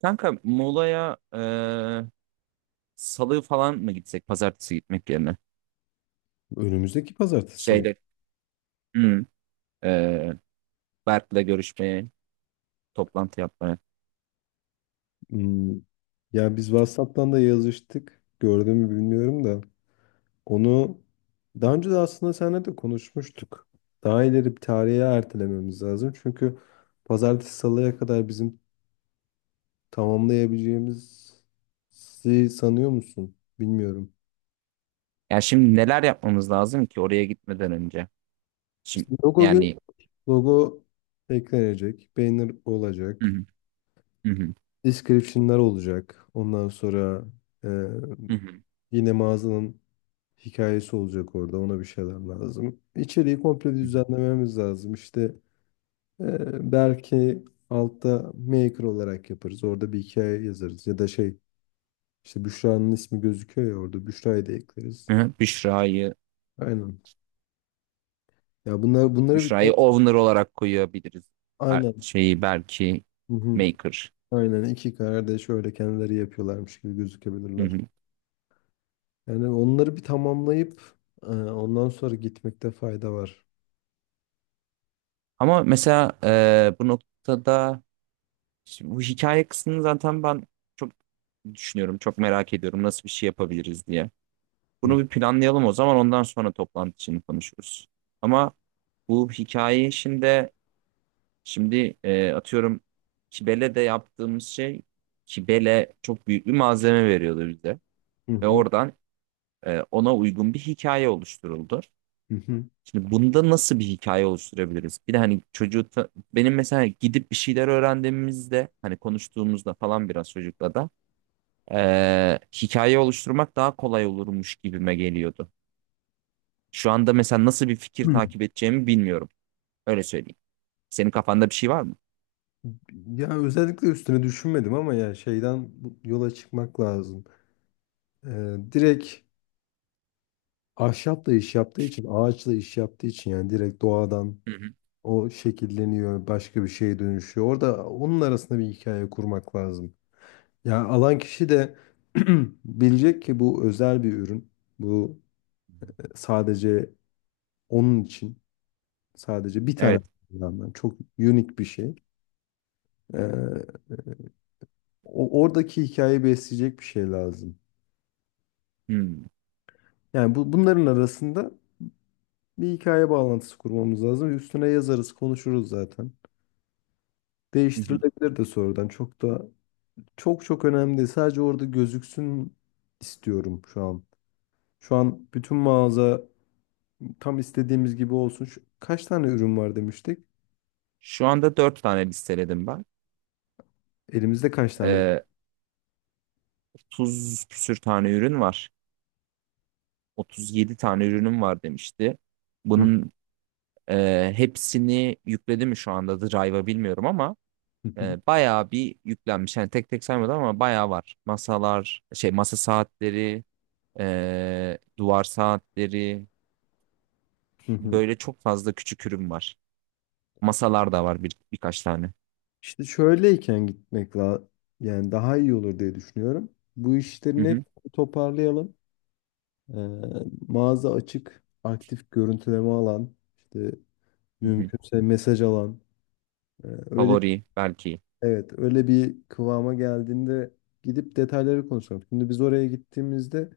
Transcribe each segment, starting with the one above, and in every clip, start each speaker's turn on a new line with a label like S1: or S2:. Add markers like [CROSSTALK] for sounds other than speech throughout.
S1: Kanka Muğla'ya salı falan mı gitsek pazartesi gitmek yerine?
S2: Önümüzdeki pazartesi salı.
S1: Şeyde hmm, eee, Berk'le görüşmeye, toplantı yapmaya.
S2: Hmm. Ya biz WhatsApp'tan da yazıştık. Gördün mü bilmiyorum da. Onu daha önce de aslında seninle de konuşmuştuk. Daha ileri bir tarihe ertelememiz lazım. Çünkü pazartesi salıya kadar bizim tamamlayabileceğimizi sanıyor musun? Bilmiyorum.
S1: Yani şimdi neler yapmamız lazım ki oraya gitmeden önce?
S2: İşte
S1: Şimdi
S2: logo, gel-
S1: yani
S2: logo eklenecek. Banner
S1: hı
S2: olacak.
S1: hı, hı hı,
S2: Description'lar olacak. Ondan sonra e,
S1: hı hı,
S2: yine mağazanın hikayesi olacak orada. Ona bir şeyler lazım. İçeriği komple
S1: hı hı.
S2: düzenlememiz lazım. İşte belki altta maker olarak yaparız. Orada bir hikaye yazarız. Ya da şey işte Büşra'nın ismi gözüküyor ya orada. Büşra'yı da ekleriz.
S1: Hı hı,
S2: Aynen. Ya bunlar, bunları bir,
S1: Büşra'yı owner olarak koyabiliriz.
S2: aynen.
S1: Şeyi belki
S2: Hı hı.
S1: maker.
S2: Aynen iki kardeş öyle kendileri yapıyorlarmış gibi
S1: Hı
S2: gözükebilirler.
S1: hı.
S2: Yani onları bir tamamlayıp ondan sonra gitmekte fayda var.
S1: Ama mesela bu noktada şimdi bu hikaye kısmını zaten ben çok düşünüyorum, çok merak ediyorum nasıl bir şey yapabiliriz diye.
S2: Hı
S1: Bunu bir planlayalım o zaman ondan sonra toplantı için konuşuruz. Ama bu hikaye işinde şimdi atıyorum Kibele de yaptığımız şey Kibele çok büyük bir malzeme veriyordu bize.
S2: hı.
S1: Ve
S2: Hı
S1: oradan ona uygun bir hikaye oluşturuldu.
S2: hı.
S1: Şimdi bunda nasıl bir hikaye oluşturabiliriz? Bir de hani benim mesela gidip bir şeyler öğrendiğimizde hani konuştuğumuzda falan biraz çocukla da hikaye oluşturmak daha kolay olurmuş gibime geliyordu. Şu anda mesela nasıl bir fikir
S2: Hı.
S1: takip edeceğimi bilmiyorum. Öyle söyleyeyim. Senin kafanda bir şey var mı?
S2: Ya özellikle üstüne düşünmedim ama ya şeyden yola çıkmak lazım. Direkt ahşapla iş yaptığı için, ağaçla iş yaptığı için yani direkt doğadan
S1: Hı hı.
S2: o şekilleniyor, başka bir şeye dönüşüyor. Orada onun arasında bir hikaye kurmak lazım. Ya alan kişi de [CLEARS THROAT] bilecek ki bu özel bir ürün. Bu sadece onun için, sadece bir tane
S1: Evet.
S2: kullanılan, çok unik bir şey. Ee, Oradaki hikayeyi besleyecek bir şey lazım.
S1: Hmm.
S2: Yani bu, bunların arasında bir hikaye bağlantısı kurmamız lazım. Üstüne yazarız, konuşuruz zaten.
S1: Hı hı.
S2: Değiştirilebilir de sonradan. Çok da çok çok önemli değil. Sadece orada gözüksün istiyorum şu an. Şu an bütün mağaza tam istediğimiz gibi olsun. Şu- kaç tane ürün var demiştik?
S1: Şu anda dört tane listeledim ben.
S2: Elimizde kaç tane ürün?
S1: Ee, 30 küsür tane ürün var. 37 tane ürünüm var demişti.
S2: Hı.
S1: Bunun hepsini yükledi mi şu anda Drive'a bilmiyorum ama
S2: [LAUGHS]
S1: bayağı bir yüklenmiş. Yani tek tek saymadım ama bayağı var. Masalar, şey masa saatleri, duvar saatleri
S2: Hı hı.
S1: böyle çok fazla küçük ürün var. Masalar da var birkaç tane.
S2: İşte şöyleyken gitmek la, yani daha iyi olur diye düşünüyorum. Bu
S1: Hı
S2: işlerin hep
S1: hı,
S2: toparlayalım. Ee, Mağaza açık, aktif görüntüleme alan, işte
S1: hı hı.
S2: mümkünse mesaj alan. Öyle
S1: Favori belki.
S2: Evet, öyle bir kıvama geldiğinde gidip detayları konuşalım. Şimdi biz oraya gittiğimizde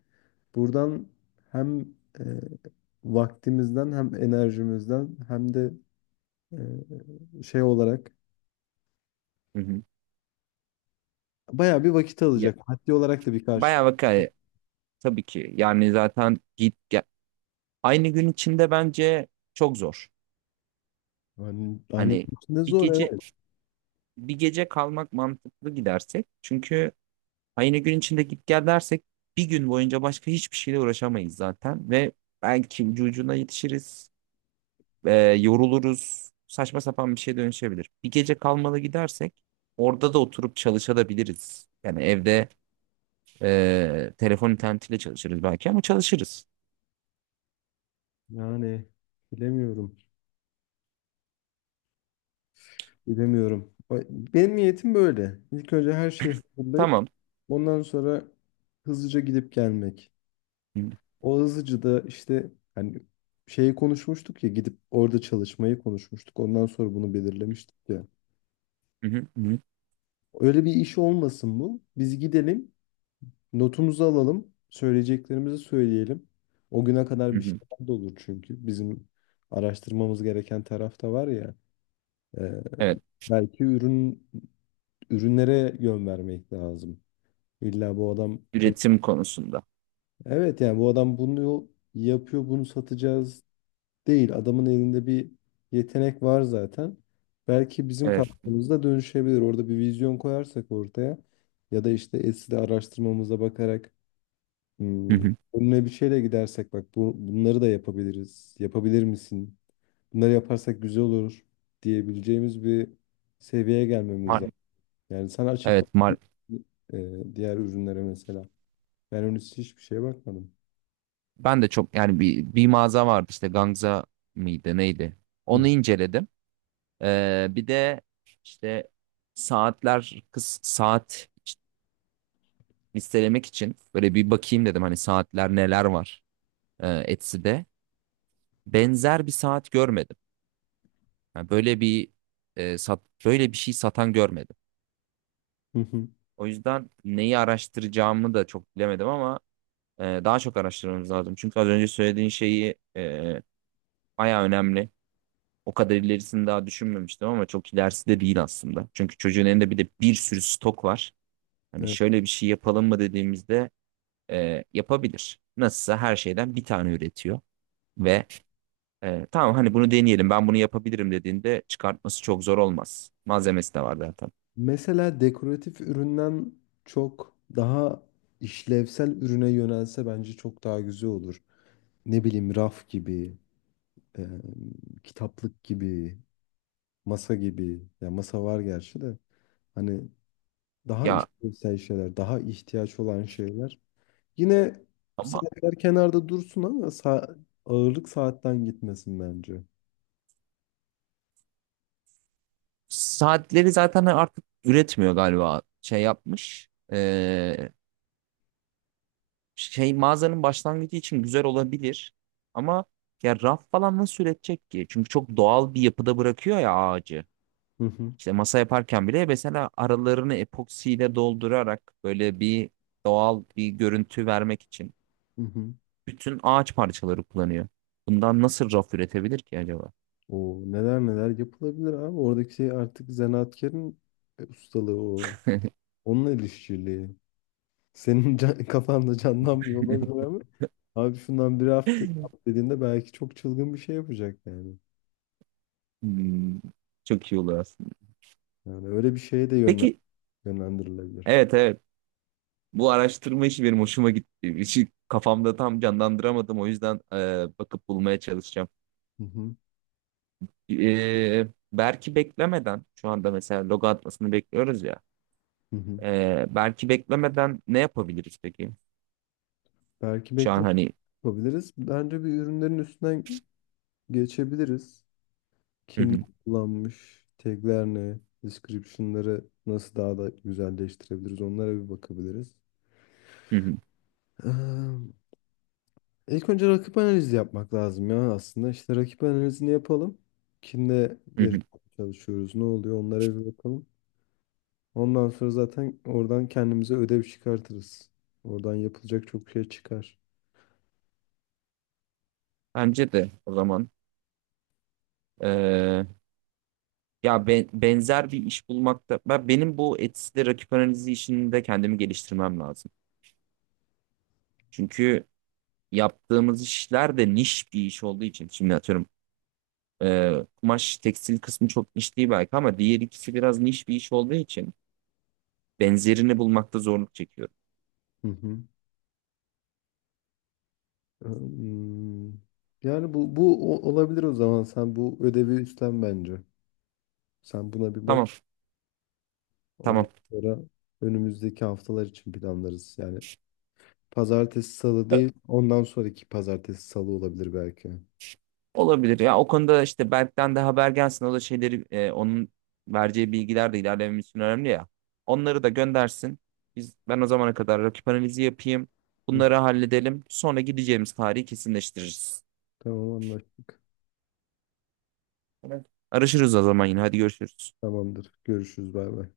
S2: buradan hem e, vaktimizden hem enerjimizden hem de şey olarak
S1: Hı hı.
S2: bayağı bir vakit
S1: Ya,
S2: alacak. Maddi olarak da bir karşı.
S1: bayağı vaka tabii ki. Yani zaten git gel. Aynı gün içinde bence çok zor.
S2: Yani, hani
S1: Hani
S2: içinde
S1: bir
S2: zor,
S1: gece
S2: evet.
S1: bir gece kalmak mantıklı gidersek. Çünkü aynı gün içinde git gel dersek bir gün boyunca başka hiçbir şeyle uğraşamayız zaten ve belki ucu ucuna yetişiriz. e, Yoruluruz. Saçma sapan bir şeye dönüşebilir. Bir gece kalmalı gidersek orada da oturup çalışabiliriz. Yani evde telefon internetiyle çalışırız belki ama çalışırız.
S2: Yani bilemiyorum. Bilemiyorum. Ay, benim niyetim böyle. İlk önce her şeyi hazırlayıp
S1: Tamam.
S2: ondan sonra hızlıca gidip gelmek.
S1: Hı
S2: O hızlıca da işte hani şeyi konuşmuştuk ya, gidip orada çalışmayı konuşmuştuk. Ondan sonra bunu belirlemiştik ya.
S1: hı hı hı.
S2: Öyle bir iş olmasın bu. Biz gidelim, notumuzu alalım, söyleyeceklerimizi söyleyelim. O güne kadar
S1: Hı
S2: bir
S1: hı.
S2: şeyler de olur çünkü. Bizim araştırmamız gereken taraf da var ya. e,
S1: Evet.
S2: Belki ürünlere yön vermek lazım. İlla bu adam
S1: Üretim konusunda.
S2: evet, yani bu adam bunu yapıyor, bunu satacağız değil. Adamın elinde bir yetenek var zaten. Belki bizim
S1: Evet.
S2: katkımızda dönüşebilir. Orada bir vizyon koyarsak ortaya, ya da işte Etsy'de araştırmamıza bakarak,
S1: Hı
S2: hmm,
S1: hı.
S2: önüne bir şeyle gidersek bak bunları da yapabiliriz. Yapabilir misin? Bunları yaparsak güzel olur diyebileceğimiz bir seviyeye gelmemiz lazım.
S1: Mar-
S2: Yani sen açıp bak,
S1: evet.
S2: diğer ürünlere mesela. Ben henüz hiçbir şeye bakmadım.
S1: Ben de çok yani bir mağaza vardı işte Gangza mıydı neydi?
S2: Hı
S1: Onu inceledim. Bir de işte kız saat listelemek için böyle bir bakayım dedim hani saatler neler var Etsy'de. Benzer bir saat görmedim. Yani böyle bir böyle bir şey satan görmedim.
S2: hı hı.
S1: O yüzden neyi araştıracağımı da çok bilemedim ama daha çok araştırmamız lazım. Çünkü az önce söylediğin şeyi bayağı önemli. O kadar ilerisini daha düşünmemiştim ama çok ilerisi de değil aslında. Çünkü çocuğun elinde bir de bir sürü stok var. Hani
S2: Evet.
S1: şöyle bir şey yapalım mı dediğimizde yapabilir. Nasılsa her şeyden bir tane üretiyor ve tamam hani bunu deneyelim ben bunu yapabilirim dediğinde çıkartması çok zor olmaz. Malzemesi de var zaten.
S2: Mesela dekoratif üründen çok daha işlevsel ürüne yönelse bence çok daha güzel olur. Ne bileyim, raf gibi, e, kitaplık gibi, masa gibi. Ya masa var gerçi de. Hani daha
S1: Ya
S2: işlevsel şeyler, daha ihtiyaç olan şeyler. Yine
S1: ama
S2: saatler kenarda dursun ama ağırlık saatten gitmesin bence.
S1: saatleri zaten artık üretmiyor galiba şey yapmış. Şey mağazanın başlangıcı için güzel olabilir. Ama ya raf falan nasıl üretecek ki? Çünkü çok doğal bir yapıda bırakıyor ya ağacı.
S2: Hı hı.
S1: İşte masa yaparken bile mesela aralarını epoksiyle doldurarak böyle bir doğal bir görüntü vermek için.
S2: Hı hı.
S1: Bütün ağaç parçaları kullanıyor. Bundan nasıl raf üretebilir ki acaba?
S2: O neler neler yapılabilir abi. Oradaki şey artık zanaatkarın ustalığı o. Onunla el işçiliği. Senin [LAUGHS] kafanda canlanmıyor
S1: [LAUGHS]
S2: olabilir ama abi şundan bir hafta yap dediğinde belki çok çılgın bir şey yapacak yani.
S1: Hmm, çok iyi olur aslında.
S2: Yani öyle bir şeye de
S1: Peki,
S2: yönlendirilebilir.
S1: evet evet. Bu araştırma işi benim hoşuma gitti. [LAUGHS] İşi kafamda tam canlandıramadım. O yüzden bakıp bulmaya çalışacağım.
S2: Hı hı.
S1: Belki beklemeden, şu anda mesela logo atmasını bekliyoruz ya.
S2: Hı hı.
S1: Belki beklemeden ne yapabiliriz peki?
S2: Belki
S1: Şu an
S2: bekleme
S1: hani...
S2: yapabiliriz. Bence bir ürünlerin üstünden geçebiliriz.
S1: Hı
S2: Kim
S1: hı,
S2: kullanmış, tagler ne, description'ları nasıl daha da güzelleştirebiliriz, onlara bir bakabiliriz.
S1: hı hı,
S2: Eee, İlk önce rakip analizi yapmak lazım ya aslında. İşte rakip analizini yapalım. Kimle
S1: hı hı.
S2: yarışmaya çalışıyoruz, ne oluyor, onlara bir bakalım. Ondan sonra zaten oradan kendimize ödev çıkartırız. Oradan yapılacak çok şey çıkar.
S1: Bence de o zaman. e, Ya benzer bir iş bulmakta benim bu Etsy'de rakip analizi işinde kendimi geliştirmem lazım. Çünkü yaptığımız işler de niş bir iş olduğu için şimdi atıyorum kumaş tekstil kısmı çok niş değil belki ama diğer ikisi biraz niş bir iş olduğu için benzerini bulmakta zorluk çekiyorum.
S2: Hı hı. Hmm. Yani olabilir o zaman. Sen bu ödevi üstlen bence. Sen buna bir bak.
S1: Tamam, tamam.
S2: Ondan sonra önümüzdeki haftalar için planlarız. Yani pazartesi salı değil, ondan sonraki pazartesi salı olabilir belki.
S1: Olabilir. Ya o konuda işte Berk'ten de haber gelsin. O da şeyleri onun vereceği bilgiler de ilerlememiz için önemli ya. Onları da göndersin. Ben o zamana kadar rakip analizi yapayım.
S2: Hı.
S1: Bunları halledelim. Sonra gideceğimiz tarihi kesinleştiririz.
S2: Tamam, anlaştık.
S1: Tamam. Araşırız o zaman yine. Hadi görüşürüz.
S2: Tamamdır. Görüşürüz. Bay bay.